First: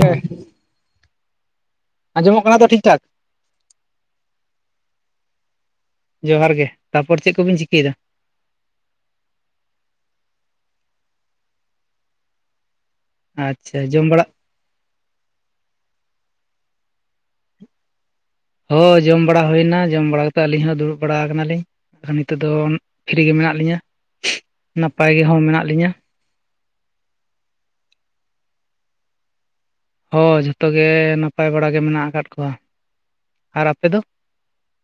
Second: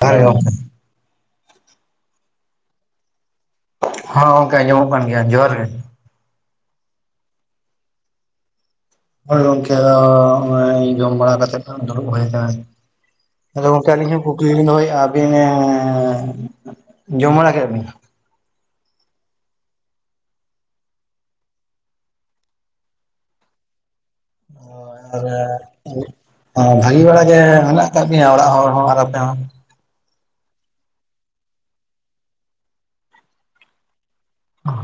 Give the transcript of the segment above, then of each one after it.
ᱡᱚᱦᱟᱨ ᱜᱮ ᱜᱚᱝᱠᱮ ᱟᱸᱡᱚᱢᱚᱜ ᱠᱟᱱᱟ ᱛᱚ ᱴᱷᱤᱠ ᱴᱷᱟᱠ ᱦᱟᱸ ᱜᱚᱝᱠᱮ ᱟᱸᱡᱚᱢᱚᱜ ᱠᱟᱱ ᱜᱮᱭᱟ ᱡᱚᱦᱟᱨ ᱜᱮ ᱡᱚᱦᱟᱨ ᱜᱮ ᱛᱟᱨᱯᱚᱨ ᱪᱮᱫ ᱠᱚᱵᱤᱱ ᱪᱤᱠᱟᱹᱭᱮᱫᱟ? ᱦᱳᱭ ᱜᱚᱝᱠᱮ [unintelligible] ᱡᱚᱢ ᱵᱟᱲᱟ ᱠᱟᱛᱮᱜ ᱫᱩᱲᱩᱵ ᱦᱩᱭ ᱟᱠᱟᱱᱟ ᱟᱨᱠᱤ ᱟᱫᱚ ᱟᱪᱪᱷᱟ ᱜᱚᱝᱠᱮ ᱡᱚᱢ ᱟᱹᱞᱤᱧ ᱦᱚᱸ ᱵᱟᱲᱟ ᱠᱩ [unintelligible] ᱱᱚᱜ-ᱚᱸᱭ ᱟᱹᱵᱤᱱ ᱦᱚᱸ--ᱡᱚᱢᱵᱟᱲᱟ ᱠᱮᱫ ᱵᱤᱱ ᱦᱳᱭ ᱡᱚᱢ ᱵᱟᱲᱟ ᱦᱩᱭᱱᱟ ᱡᱚᱢ ᱵᱟᱲᱟ ᱠᱟᱛᱮ ᱟᱹᱞᱤᱧ ᱦᱚᱸ ᱫᱩᱲᱩᱵ ᱵᱟᱲᱟ ᱟᱠᱟᱱᱟᱞᱤᱧ᱾ ᱱᱤᱛᱚᱜ ᱫᱚ ᱯᱷᱤᱨᱤ ᱜᱮ ᱢᱮᱱᱟᱜ ᱞᱤᱧᱟᱹ ᱱᱟᱯᱟᱭ ᱜᱮᱦᱚᱸ ᱢᱮᱱᱟᱜ ᱞᱤᱧᱟᱹ ᱵᱷᱟᱜᱤ ᱵᱟᱲᱟ ᱜᱮ ᱢᱮᱱᱟᱜ ᱟᱠᱟᱫ ᱯᱮᱭᱟ ᱚᱲᱟᱜ ᱦᱚᱲ ᱦᱚᱸ ᱟᱨ ᱟᱯᱮ ᱦᱚᱸ? ᱦᱳᱭ ᱡᱚᱛᱚ ᱜᱮ ᱱᱟᱯᱟᱭ ᱵᱟᱲᱟ ᱜᱮ ᱢᱮᱱᱟᱜ ᱟᱠᱟᱫ ᱠᱚᱣᱟ, ᱟᱨ ᱟᱯᱮ ᱫᱚ?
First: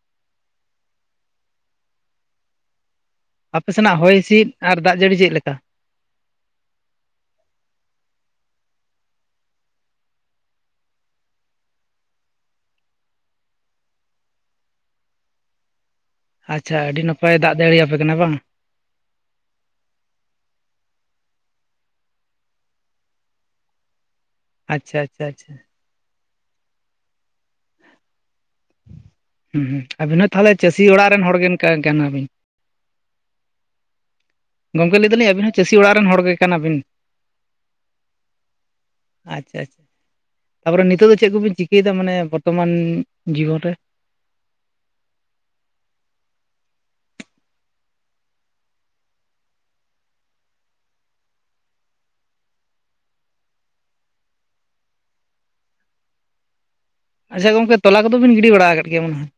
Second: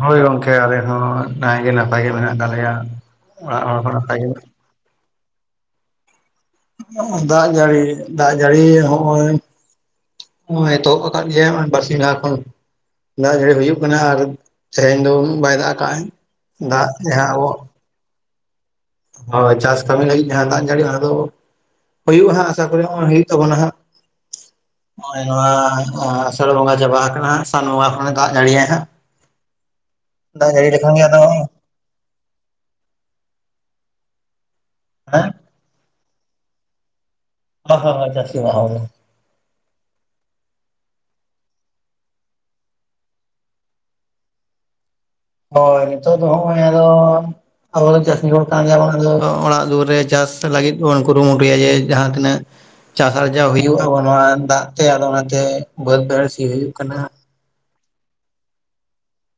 ᱦᱳᱭ ᱜᱚᱝᱠᱮ ᱟᱞᱮ ᱦᱚᱸ ᱱᱟᱭ ᱜᱮ ᱱᱟᱯᱟᱭ ᱜᱮ ᱢᱮᱱᱟᱜ ᱠᱟᱞᱮᱭᱟᱺ ᱟᱯᱮ ᱥᱮᱱᱟᱜ ᱦᱚᱭ ᱦᱤᱥᱤᱫ ᱟᱨ ᱫᱟᱜ ᱡᱟᱹᱲᱤ ᱪᱮᱫ ᱞᱮᱠᱟ? ᱫᱟᱜ ᱡᱟᱹᱲᱤ ᱫᱟᱜ ᱡᱟᱹᱲᱤ ᱦᱚᱸᱜᱼᱚᱭ᱾ ᱦᱚ ᱮᱛᱚᱦᱚᱵ ᱟᱠᱟᱫ ᱜᱮᱭᱟᱭ ᱵᱟᱨᱥᱤᱧ ᱞᱟᱦᱟ ᱠᱷᱚᱱ᱾ ᱫᱟᱜ ᱡᱟᱹᱲᱤ ᱦᱩᱭᱩᱜ ᱠᱟᱱᱟ ᱟᱨ ᱥᱮᱨᱮᱧ ᱫᱚ ᱩᱱᱟᱹᱜ ᱵᱟᱭ ᱫᱟᱜ ᱠᱟᱜᱼᱟᱭ᱾ ᱟᱪᱪᱷᱟ ᱟᱹᱰᱤ ᱱᱟᱯᱟᱭ ᱫᱟᱜ ᱫᱟᱲᱮᱭᱟᱯᱮ ᱠᱟᱱᱟ ᱵᱟᱝ? ᱦᱳᱭ ᱪᱟᱥ ᱠᱟᱹᱢᱤ ᱞᱟᱹᱜᱤᱫ ᱡᱟᱦᱟᱸ ᱫᱟᱜ ᱡᱟᱹᱲᱤ ᱚᱱᱟ ᱫᱚ ᱦᱩᱭᱩᱜᱼᱟ ᱦᱟᱸᱜ ᱟᱥᱟ ᱠᱚᱨᱮ ᱦᱚᱸᱜᱼᱚᱭ ᱦᱩᱭᱩᱜ ᱛᱟᱵᱚᱱᱟ ᱦᱟᱸᱜ, ᱟᱪᱪᱷᱟ ᱱᱚᱜᱼᱚᱭ ᱟᱪᱪᱷᱟ ᱱᱚᱣᱟ ᱟᱪᱪᱷᱟ ᱟᱥᱟᱲ ᱵᱚᱸᱜᱟ ᱪᱟᱵᱟ ᱟᱠᱟᱱᱟ ᱦᱟᱜ ᱥᱟᱱ ᱵᱚᱸᱜᱟ ᱠᱷᱚᱱᱮ ᱫᱟᱜ ᱱᱟᱟᱹᱲᱤᱭᱟᱭ ᱦᱟᱸᱜ᱾ ᱦᱡᱸ ᱦᱩᱸ ᱟᱵᱤᱱ ᱦᱚᱸ ᱫᱟᱜ ᱛᱟᱦᱚᱞᱮ ᱡᱟᱹᱲᱤ ᱪᱟᱹᱥᱤ ᱞᱮᱠᱷᱟᱱ ᱜᱮ ᱚᱲᱟᱜ ᱟᱫᱚ ᱨᱮᱱ ᱦᱚᱲᱜ ᱠᱟ ᱠᱟᱱᱟᱵᱤᱱ? ᱜᱚᱝᱠᱮ ᱞᱟᱹᱭ ᱦᱮᱸ ᱮᱫᱟᱞᱤᱧ ᱟᱵᱤᱱ ᱦᱚᱸ ᱪᱟᱹᱥᱤ ᱚᱲᱟᱜ ᱨᱮᱱ ᱦᱚᱲ ᱜᱮ ᱠᱟᱱᱟᱵᱤᱱ? ᱦᱚ ᱦᱚ ᱪᱟᱥᱤ ᱟᱲᱟᱜ ᱦᱚᱲ ᱜᱮ᱾ ᱟᱪᱪᱷᱟ ᱟᱪᱪᱷᱟ ᱛᱟᱯᱚᱨᱮ ᱱᱤᱛᱚᱜ ᱫᱚ ᱪᱮᱫ ᱠᱚᱵᱤᱱ ᱪᱤᱠᱟᱹᱭᱮᱫᱟ ᱢᱟᱱᱮ ᱵᱚᱨᱛᱚᱢᱟᱱ ᱡᱤᱵᱚᱱ ᱨᱮ? ᱦᱳᱭ ᱱᱤᱛᱚᱜ ᱫᱚ ᱟᱫᱚ ᱟᱵᱚ ᱫᱚ ᱪᱟᱹᱥᱤ ᱦᱚᱲ ᱠᱟᱱ ᱜᱮᱵᱚ ᱚᱲᱟᱜ ᱫᱩᱣᱟᱹᱨ ᱨᱮ ᱪᱟᱥ ᱞᱟᱹᱜᱤᱫ ᱵᱚᱱ ᱠᱩᱨᱩᱢᱩᱴᱩᱭᱟ ᱡᱮ ᱡᱟᱦᱟᱸ ᱛᱤᱱᱟᱹᱜ ᱪᱟᱥ ᱟᱨᱡᱟᱣ ᱦᱩᱭᱩᱜ ᱟᱵᱚ ᱱᱚᱣᱟ ᱫᱟᱜ ᱛᱮ ᱟᱫᱚ ᱚᱱᱟᱛᱮ ᱵᱟᱹᱫᱽ ᱵᱟᱹᱲᱥᱤ ᱦᱩᱭᱩᱜ ᱠᱟᱱᱟ᱾ ᱟᱪᱪᱷᱟ ᱜᱚᱝᱠᱮ ᱛᱚᱞᱟ ᱠᱚᱫᱚᱵᱤᱱ ᱜᱤᱰᱤ ᱵᱟᱲᱟ ᱟᱠᱟᱫ ᱜᱮᱭᱟ ᱢᱚᱱᱮ ᱦᱚᱭ?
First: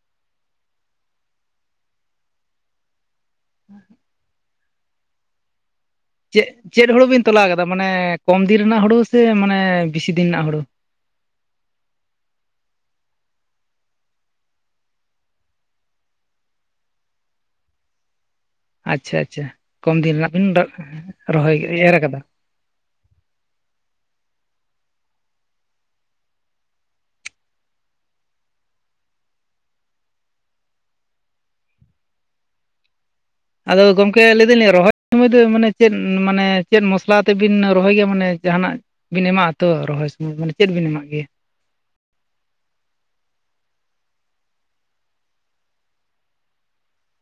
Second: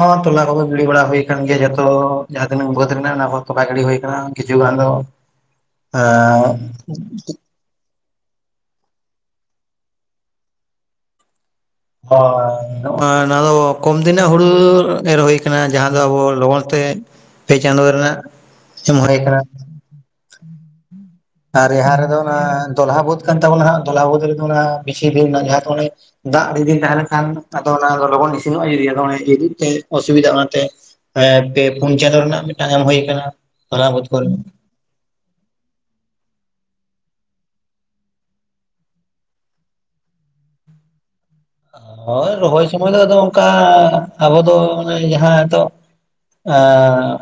ᱦᱚᱸ ᱛᱚᱞᱟ ᱠᱚᱫᱚ ᱜᱤᱲᱤ ᱵᱟᱲᱟ ᱦᱩᱭᱭᱟ ᱟᱠᱟᱱ ᱜᱮᱭᱟ ᱡᱷᱚᱛᱚ ᱡᱟᱦᱟᱸ ᱛᱤᱱᱟᱜ ᱵᱟᱹᱫᱽ ᱨᱮᱱᱟᱜ ᱠᱟᱱᱟ ᱚᱱᱟ ᱠᱚ ᱛᱚᱯ ᱜᱤᱰᱤ ᱦᱩᱭ ᱟᱠᱟᱱᱟ᱾ ᱠᱤᱪᱷᱩ ᱜᱟᱱ ᱫᱚ ᱪᱮᱫ ᱮᱸᱻ ᱪᱮᱫ ᱦᱩᱲᱩ ᱵᱤᱱ ᱛᱚᱞᱟ ᱟᱠᱟᱫᱟ ᱢᱟᱱᱮ ᱠᱚᱢ ᱫᱤᱱ ᱨᱮᱱᱟᱜ ᱦᱩᱲᱳ ᱥᱮ ᱢᱟᱱᱮ ᱵᱮᱥᱤ ᱫᱤᱱ ᱨᱮᱱᱟᱜ ᱦᱩᱲᱩ? ᱦᱚᱭ ᱱᱚᱣᱟ ᱫᱚ ᱠᱚᱢ ᱫᱤᱱ ᱦᱩᱲᱩ ᱮᱨ ᱦᱩᱭ ᱟᱠᱟᱱᱟ ᱡᱟᱦᱟᱸ ᱫᱚ ᱟᱵᱚ ᱞᱚᱜᱚᱱ ᱛᱮ ᱯᱮ ᱪᱟᱸᱫᱚ ᱨᱮᱱᱟᱜ᱾ ᱮᱢ ᱦᱩᱭ ᱟᱪᱪᱷᱟ ᱟᱠᱟᱱᱟ ᱟᱪᱪᱷᱟ ᱠᱚᱢ ᱫᱤᱱ ᱨᱮᱱᱟᱜ ᱵᱤᱱ ᱨᱚᱦᱚᱭ ᱟᱨ ᱮᱨ ᱡᱟᱦᱟᱸ ᱨᱮᱫᱚ ᱟᱠᱟᱫᱟ ᱚᱱᱟ ᱫᱚᱞᱦᱟ ᱵᱟᱹᱫᱽ ᱠᱟᱱ ᱛᱟᱵᱚᱱᱟ ᱫᱚᱦᱟ ᱵᱟᱹᱫᱽ ᱨᱮᱫᱚ ᱚᱱᱟ ᱵᱮᱥᱤ ᱫᱤᱱ ᱡᱟᱦᱟᱸ ᱫᱚ ᱩᱱᱤ ᱫᱟᱜ ᱟᱹᱰᱤ ᱫᱤᱱ ᱛᱟᱦᱮᱸ ᱞᱮᱱᱠᱷᱟᱱ ᱟᱫᱚ ᱚᱱᱟ ᱞᱚᱜᱚᱱ ᱤᱥᱤᱱᱚᱜᱼᱟ [unintelligible] ᱛᱮ ᱚᱥᱩᱵᱤᱫᱟ ᱚᱱᱟᱛᱮ ᱮᱸ ᱯᱮ ᱯᱩᱱ ᱪᱟᱸᱫᱳ ᱨᱮᱱᱟᱜ ᱢᱤᱫᱴᱟᱝ ᱮᱢ ᱦᱩᱭ ᱟᱠᱟᱱᱟ᱾ ᱟᱫᱚ ᱫᱚᱞᱦᱟ ᱵᱟᱹᱫᱽ ᱜᱚᱢᱠᱮ ᱠᱚᱨᱮ ᱞᱟᱹᱭᱤᱧ ᱨᱚᱦᱚᱭ ᱨᱚᱢᱚᱭ ᱫᱚ ᱢᱟᱱᱮ ᱪᱮᱫ ᱢᱟᱱᱮ ᱪᱮᱫ ᱢᱚᱥᱞᱟ ᱛᱮᱵᱤᱱ ᱨᱚᱦᱚᱭ ᱜᱮᱭᱟ ᱢᱟᱱᱮ ᱡᱟᱦᱟᱱᱟᱜ ᱵᱤᱱ ᱮᱢᱟᱜᱼᱟ ᱛᱚ ᱨᱚᱦᱚᱭ ᱥᱚᱢᱚᱭ ᱢᱟᱱᱮ ᱪᱮᱫ ᱵᱤᱱ ᱮᱢᱟᱜ ᱜᱮᱭᱟ? ᱦᱳᱭ ᱨᱚᱦᱚᱭ ᱥᱩᱚᱢᱚᱭ ᱫᱚ ᱟᱫᱚ ᱚᱱᱠᱟ ᱟᱵᱚ ᱫᱚ ᱢᱟᱱᱮ ᱡᱟᱦᱟᱸ ᱦᱤᱛᱚᱜ ᱮᱸᱻ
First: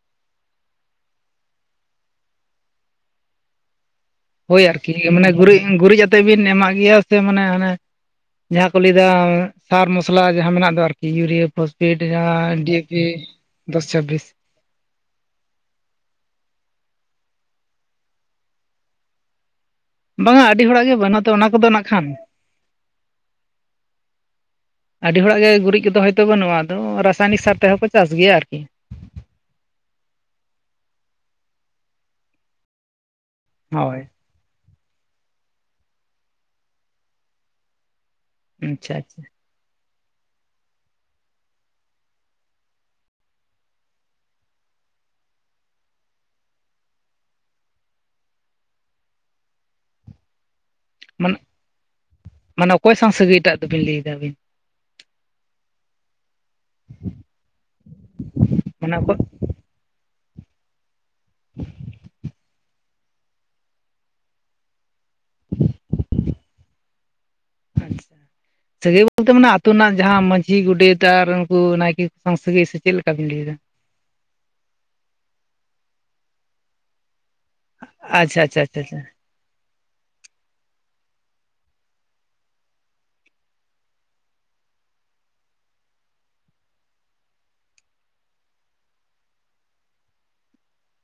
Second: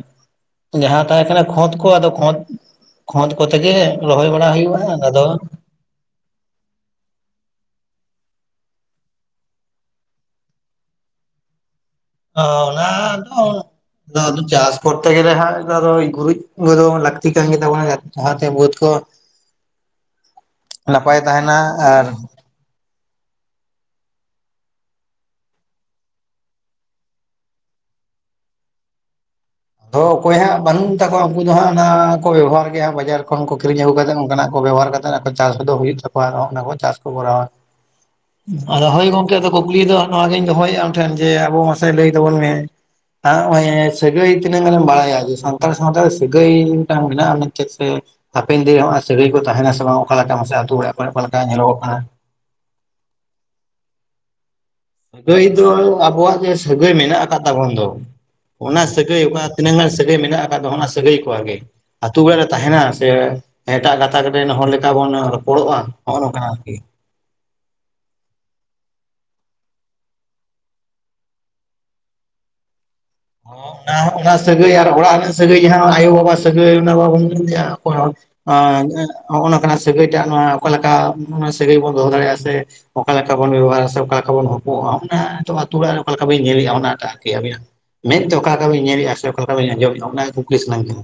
ᱡᱟᱦᱟᱸ ᱛᱟᱦᱮᱸ ᱠᱟᱱᱟ ᱠᱷᱫᱽ ᱠᱚ ᱟᱫᱚ ᱠᱷᱫᱽ ᱠᱷᱫᱽ ᱠᱚᱛᱮᱜᱮ ᱨᱚᱦᱚᱭ ᱵᱟᱲᱟ ᱦᱳᱭ ᱦᱩᱭᱩᱜᱼᱟ ᱟᱨᱠᱤ ᱟᱫᱚ᱾ ᱢᱟᱱᱮ ᱜᱩᱨᱤᱡ ᱜᱩᱨᱤᱡ ᱟᱛᱮᱜ ᱵᱤᱱ ᱮᱢᱟᱜ ᱜᱮᱭᱟ ᱥᱮ ᱢᱟᱱᱮ ᱦᱟᱱᱮ ᱡᱟᱦᱟᱸ ᱠᱚ ᱞᱟᱹᱭ ᱮᱟ ᱥᱟᱨ ᱢᱚᱥᱞᱟ ᱡᱟᱦᱟᱸ ᱢᱮᱱᱟᱜ ᱫᱚ ᱟᱨᱠᱤ ᱤᱭᱩᱨᱤᱭᱟᱹ ᱯᱚᱥᱼᱼ ᱯᱮᱴ ᱡᱟᱸᱦᱟ ᱚᱱᱟ ᱰᱤᱭᱮᱯᱤ ᱫᱚ ᱫᱚᱥ ᱪᱷᱟᱵᱵᱤᱥ᱾ ᱟᱫᱚ ᱪᱟᱥ ᱠᱚᱨᱛᱮ ᱜᱮᱞ ᱦ ᱜᱩᱨᱤᱡ ᱜ ᱞᱟᱹᱠᱛᱤ ᱠᱟᱱ ᱜᱮᱛᱟ ᱵᱚᱱ ᱞᱟᱦᱟᱛᱮ ᱵᱟᱹᱫᱽ ᱠᱚ ᱵᱟᱝᱟ ᱟᱹᱰᱤ ᱦᱚᱲᱟᱜ ᱜᱮ ᱱᱟᱯᱟᱭ ᱵᱟᱹᱱᱩᱜ ᱛᱚ ᱚᱱᱟ ᱛᱟᱦᱮᱱᱟ, ᱠᱚᱫᱚ ᱱᱟᱜ ᱟᱨ ᱠᱷᱟᱱ [inaudible] ᱟᱹᱰᱤ ᱦᱚᱲᱟᱜ ᱜᱮ ᱜᱩᱨᱤᱡ ᱠᱚᱫᱚ ᱦᱳᱭᱛᱳ ᱵᱟᱹᱱᱩᱜᱼᱟ ᱟᱫᱚ ᱨᱟᱥᱟᱭᱱᱤᱠ ᱥᱟᱨ ᱛᱮᱦᱚᱸ ᱠᱚ ᱪᱟᱥ ᱜᱮᱭᱟ ᱟᱨᱠᱤ᱾ ᱛᱳ ᱚᱠᱚᱭ ᱦᱟᱸᱜ ᱵᱟᱹᱱᱩᱜ ᱢᱮᱛᱟ ᱠᱚᱣᱟ ᱩᱱᱠᱩ ᱫᱚ ᱦᱟᱸᱜ ᱚᱱᱟ ᱠᱚ ᱵᱮᱵᱚᱦᱟᱨ ᱜᱮᱭᱟ ᱦᱟᱸᱜ ᱵᱟᱡᱟᱨ᱾ ᱩᱱᱠᱩ ᱠᱤᱨᱤᱧ ᱟᱹᱜᱩ ᱦᱳᱭ ᱠᱟᱛᱮᱫ ᱚᱱᱠᱟᱱᱟᱜ ᱠᱚ ᱵᱮᱵᱚᱦᱟᱨ ᱠᱟᱛᱮ ᱪᱟᱥ ᱫᱚ ᱦᱩᱭᱩᱜ ᱛᱟᱠᱚᱣᱟ ᱟᱨ ᱚᱱᱟ ᱠᱚ ᱪᱟᱥ ᱠᱚ ᱠᱚᱨᱟᱣᱟ᱾ ᱟᱫᱚ ᱟᱪᱪᱷᱟ ᱦᱳᱭ ᱟᱪᱪᱷᱟ ᱜᱚᱝᱠᱮ ᱫᱚ ᱠᱩᱠᱞᱤ ᱫᱚ ᱚᱱᱟᱜᱤᱧ ᱫᱚᱦᱚᱭᱮᱫᱼᱟ ᱟᱢ ᱴᱷᱮᱱ ᱡᱮ ᱟᱵᱚ ᱢᱟᱥᱮ ᱞᱟᱹᱭ ᱛᱟᱵᱚᱱ ᱢᱮ ᱱᱚᱜᱚᱭ ᱥᱟᱹᱜᱟᱹᱭ ᱛᱱᱟᱹᱢ ᱵᱟᱲᱟᱭᱟ ᱡᱮ ᱥᱟᱱᱛᱟᱲ ᱥᱟᱶᱛᱟ ᱨᱮ ᱥᱤᱜᱟᱹᱭ ᱢᱤᱫᱴᱟᱝ ᱢᱮᱱᱟᱜᱼᱟ ᱢᱮᱱᱛᱮ ᱥᱮ ᱦᱟᱯᱮᱱ ᱫᱤᱱᱮ ᱦᱚᱸ ᱥᱟᱹᱜᱟᱹᱭ ᱠᱚ ᱛᱟᱦᱮᱱᱟ ᱥᱮ ᱵᱟᱝ ᱚᱠᱟ ᱞᱮᱠᱟ ᱢᱟᱥᱮ ᱟᱛᱳ ᱚᱲᱟᱜ ᱠᱚᱨᱮ ᱚᱠᱟ ᱢᱟᱱᱮ ᱞᱮᱠᱟ ᱧᱮᱞᱚᱜ ᱠᱟᱱᱟ᱾ ᱢᱟᱱᱮ ᱚᱠᱚᱭ ᱥᱟᱶ ᱥᱟᱹᱜᱟᱹᱭ ᱴᱟᱜ ᱫᱚᱵᱤᱱ ᱞᱟᱹᱭ ᱮᱫᱟ ᱥᱟᱹᱜᱟᱹᱭ ᱫᱚ ᱟᱵᱚᱣᱟᱜ ᱡᱮ ᱥᱟᱹᱜᱟᱹᱭ ᱢᱮᱱᱟᱜ ᱟᱠᱟᱫ ᱛᱟᱵᱚᱱ ᱫᱚ ᱚᱱᱟ ᱢᱟᱱᱮ ᱚᱠᱚᱭ ᱥᱟᱹᱜᱟᱹᱭ ᱚᱠᱟ ᱛᱤᱱᱟᱹᱜ ᱜᱟᱱ ᱥᱟᱹᱜᱟᱹᱭ ᱢᱮᱱᱟᱜ ᱟᱠᱟᱫ ᱥᱟᱹᱜᱟᱹᱭ ᱠᱚ ᱜᱮ ᱟᱛᱮ ᱟᱛᱩ ᱚᱲᱟᱜ ᱨᱮ ᱛᱟᱦᱮᱱᱟ ᱥᱮ ᱮᱴᱟᱜ ᱜᱟᱛᱟᱠ ᱨᱮᱱ ᱦᱚᱲ ᱞᱮᱠᱟ ᱵᱚᱱ ᱨᱚᱯᱚᱲᱚᱜᱼᱟ ᱱᱚᱜᱼᱚ ᱱᱚᱝᱠᱟ ᱟᱨᱠᱤ᱾ ᱟᱪᱪᱷᱟ [inaudible] ᱥᱟᱹᱜᱟᱹᱭ ᱵᱚᱞᱛᱮ ᱢᱟᱱᱮ ᱟ ᱟᱹᱛᱩ ᱨᱮᱱᱟᱜ ᱡᱟᱦᱟᱸ ᱢᱟᱺᱡᱷᱤ ᱜᱚᱰᱮᱛ ᱟᱨ ᱩᱱᱠᱩ ᱱᱟᱭᱠᱮ ᱠᱚ ᱥᱟᱶ ᱥᱟᱹᱜᱟᱹᱭ ᱥᱮ ᱪᱮᱫ ᱞᱮᱠᱟ ᱵᱤᱱ ᱞᱟᱹᱭ ᱫᱟ? ᱚᱱᱟ ᱚᱱᱟ ᱥᱟᱹᱜᱟᱹᱭ ᱟᱨ ᱚᱲᱟᱜ ᱨᱮᱱᱟᱜ ᱥᱟᱹᱜᱟᱹᱭ ᱡᱟᱦᱟᱸ ᱟᱭᱳᱵᱟᱵᱟ ᱥᱟᱹᱜᱟᱹᱭ ᱚᱱᱟ ᱵᱟᱵᱚ [unintelligible] ᱟᱪᱪᱷᱟ ᱟᱪᱪᱷᱟ ᱟᱪᱪᱷᱟ ᱟᱪᱪᱷᱟ ᱦᱚᱸᱜᱼᱚ ᱱᱚᱝᱠᱟ ᱥᱟᱹᱜᱟᱹᱭ ᱴᱟᱜ ᱱᱚᱣᱟ ᱚᱠᱟ ᱞᱮᱠᱟ ᱥᱟᱹᱜᱟᱹᱭ ᱵᱚᱱ ᱫᱚᱦᱚ ᱫᱟᱲᱮᱭᱟᱜᱼᱟ ᱥᱮ ᱚᱠᱟ ᱞᱮᱠᱟ ᱵᱚᱱ ᱵᱮᱵᱚᱦᱟᱨᱟ ᱥᱮ ᱚᱠᱟ ᱞᱮᱠᱟ ᱵᱚᱱ ᱦᱚᱯᱚᱜᱼᱟ᱾ ᱚᱱᱟ ᱱᱤᱛᱚᱜ ᱟᱛᱩ ᱚᱲᱟᱜ ᱨᱮ ᱚᱠᱟ ᱞᱮᱠᱟ ᱵᱤᱱ ᱧᱮᱞᱮᱫᱼᱟ? ᱚᱱᱟ ᱮᱴᱟᱜ ᱟᱹᱵᱤᱱᱟᱜ ᱢᱮᱫᱛᱮ ᱚᱠᱟ ᱚᱠᱟ ᱞᱮᱠᱟ ᱵᱤᱱ ᱧᱮᱞᱮᱫᱼᱟ ᱥᱮ ᱚᱠᱟ ᱞᱮᱠᱟ ᱵᱤᱱ ᱟᱸᱡᱚᱢᱮᱫ-ᱟ ᱚᱱᱟ ᱜᱮ ᱠᱩᱠᱞᱤ ᱥᱟᱱᱟᱧ ᱠᱟᱱᱟ᱾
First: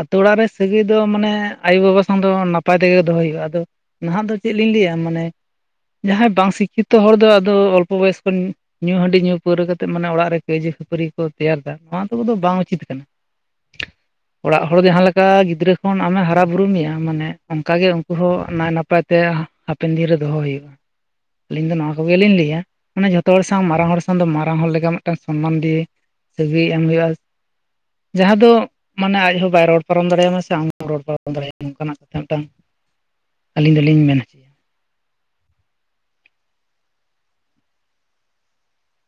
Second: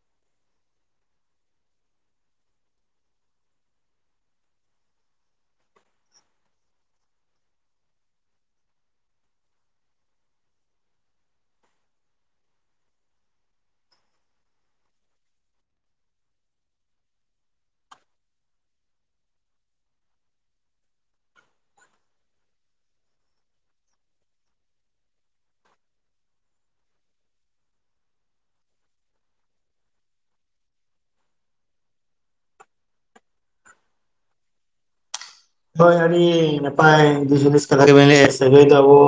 ᱟᱛᱳ ᱚᱲᱟᱜ ᱨᱮ ᱥᱟᱹᱜᱟᱹᱭ ᱫᱚ ᱢᱟᱱᱮ ᱟᱭᱳ ᱵᱟᱵᱟ ᱥᱟᱶ ᱫᱚ ᱱᱟᱯᱟᱭ ᱛᱮᱜᱮ ᱫᱚᱦᱚᱭ ᱦᱩᱭᱩᱜᱼᱟ ᱾ᱟᱫᱚ ᱱᱟᱦᱟᱜ ᱫᱚ ᱪᱮᱫ ᱞᱤᱧ ᱞᱟᱹᱭ-ᱟ ᱢᱟᱱᱮ [unintelligible] ᱡᱟᱦᱟᱸᱭ ᱵᱟᱝ ᱥᱤᱠᱠᱷᱤᱛᱚ ᱦᱚᱲ ᱫᱚ ᱟᱫᱚ ᱚᱞᱯᱚ ᱵᱚᱭᱚᱥ ᱠᱷᱚᱱ ᱧᱩ ᱦᱟᱺᱰᱤ ᱧᱩ ᱯᱟᱹᱣᱨᱟᱹ ᱠᱟᱛᱮᱫ ᱢᱟᱱᱮ ᱚᱲᱟᱜ ᱨᱮ ᱠᱟᱹᱭᱡᱟᱹ ᱠᱷᱟᱹᱯᱟᱹᱨᱤ ᱠᱚ ᱛᱮᱭᱟᱨ ᱮᱫᱟ ᱱᱚᱣᱟ ᱠᱚᱫᱚ ᱵᱟᱝ ᱩᱪᱤᱛ ᱠᱟᱱᱟ᱾ ᱚᱲᱟᱜ ᱦᱚᱲ ᱡᱟᱦᱟᱸ ᱞᱮᱠᱟ ᱜᱤᱫᱽᱨᱟᱹ ᱠᱷᱚᱱ ᱟᱢ ᱮ ᱦᱟᱨᱟ ᱵᱩᱨᱩ ᱢᱮᱭᱟ ᱢᱟᱱᱮ ᱚᱱᱠᱟᱜ ᱜᱮ ᱩᱱᱠᱩ ᱦᱚᱸ ᱱᱟᱭ ᱱᱟᱯᱟᱭ ᱛᱮ ᱛᱮ ᱦᱟᱯᱮᱱ ᱫᱤᱱ ᱨᱮ ᱫᱚᱦᱚ ᱦᱩᱭᱩᱜᱼᱟ᱾ [unintelligible] ᱟᱹᱞᱤᱧ ᱫᱚ ᱱᱚᱣᱟ ᱠᱚᱜᱮᱞᱤᱧ ᱞᱟᱹᱭ-ᱟ᱾ ᱢᱟᱱᱮ ᱡᱷᱚᱛᱚ ᱦᱚᱲ ᱥᱟᱶ ᱢᱟᱨᱟᱝ ᱦᱚᱲ ᱥᱟᱶ ᱫᱚ ᱢᱟᱨᱟᱝ ᱦᱚᱲ ᱞᱮᱠᱟ ᱢᱤᱫᱴᱟᱝ ᱥᱚᱱᱢᱟᱱ ᱫᱤᱭᱮ ᱥᱟᱹᱜᱟᱹᱭ ᱮᱢ ᱦᱩᱭᱩᱜᱼᱟ᱾ ᱡᱟᱦᱟᱸ ᱫᱚ ᱢᱟᱱᱮ ᱟᱡ ᱦᱚᱸ ᱵᱟᱭ ᱨᱚᱲ ᱯᱟᱨᱚᱢ ᱫᱟᱲᱮ ᱟᱢᱟ ᱥᱮ ᱟᱢ ᱦᱚᱸ ᱨᱚᱲ ᱯᱟᱨᱚᱢ ᱫᱟᱲᱮᱭᱟᱢ ᱢᱟ ᱱᱚᱱᱠᱟᱱᱟᱜ ᱢᱤᱫᱴᱟᱝ ᱟᱹᱞᱤᱧ ᱫᱚᱞᱤᱧ ᱢᱮᱱᱟ᱾ ᱦᱳᱭ ᱟᱹᱰᱤ ᱱᱟᱯᱟᱭ ᱫᱤᱥ ᱦᱩᱫᱤᱥ ᱠᱟᱛᱷᱟ ᱜᱮᱵᱤᱱ ᱞᱟᱹᱭ ᱮᱫᱟ ᱥᱟᱹᱜᱟᱹᱭ ᱫᱚ ᱟᱵᱚ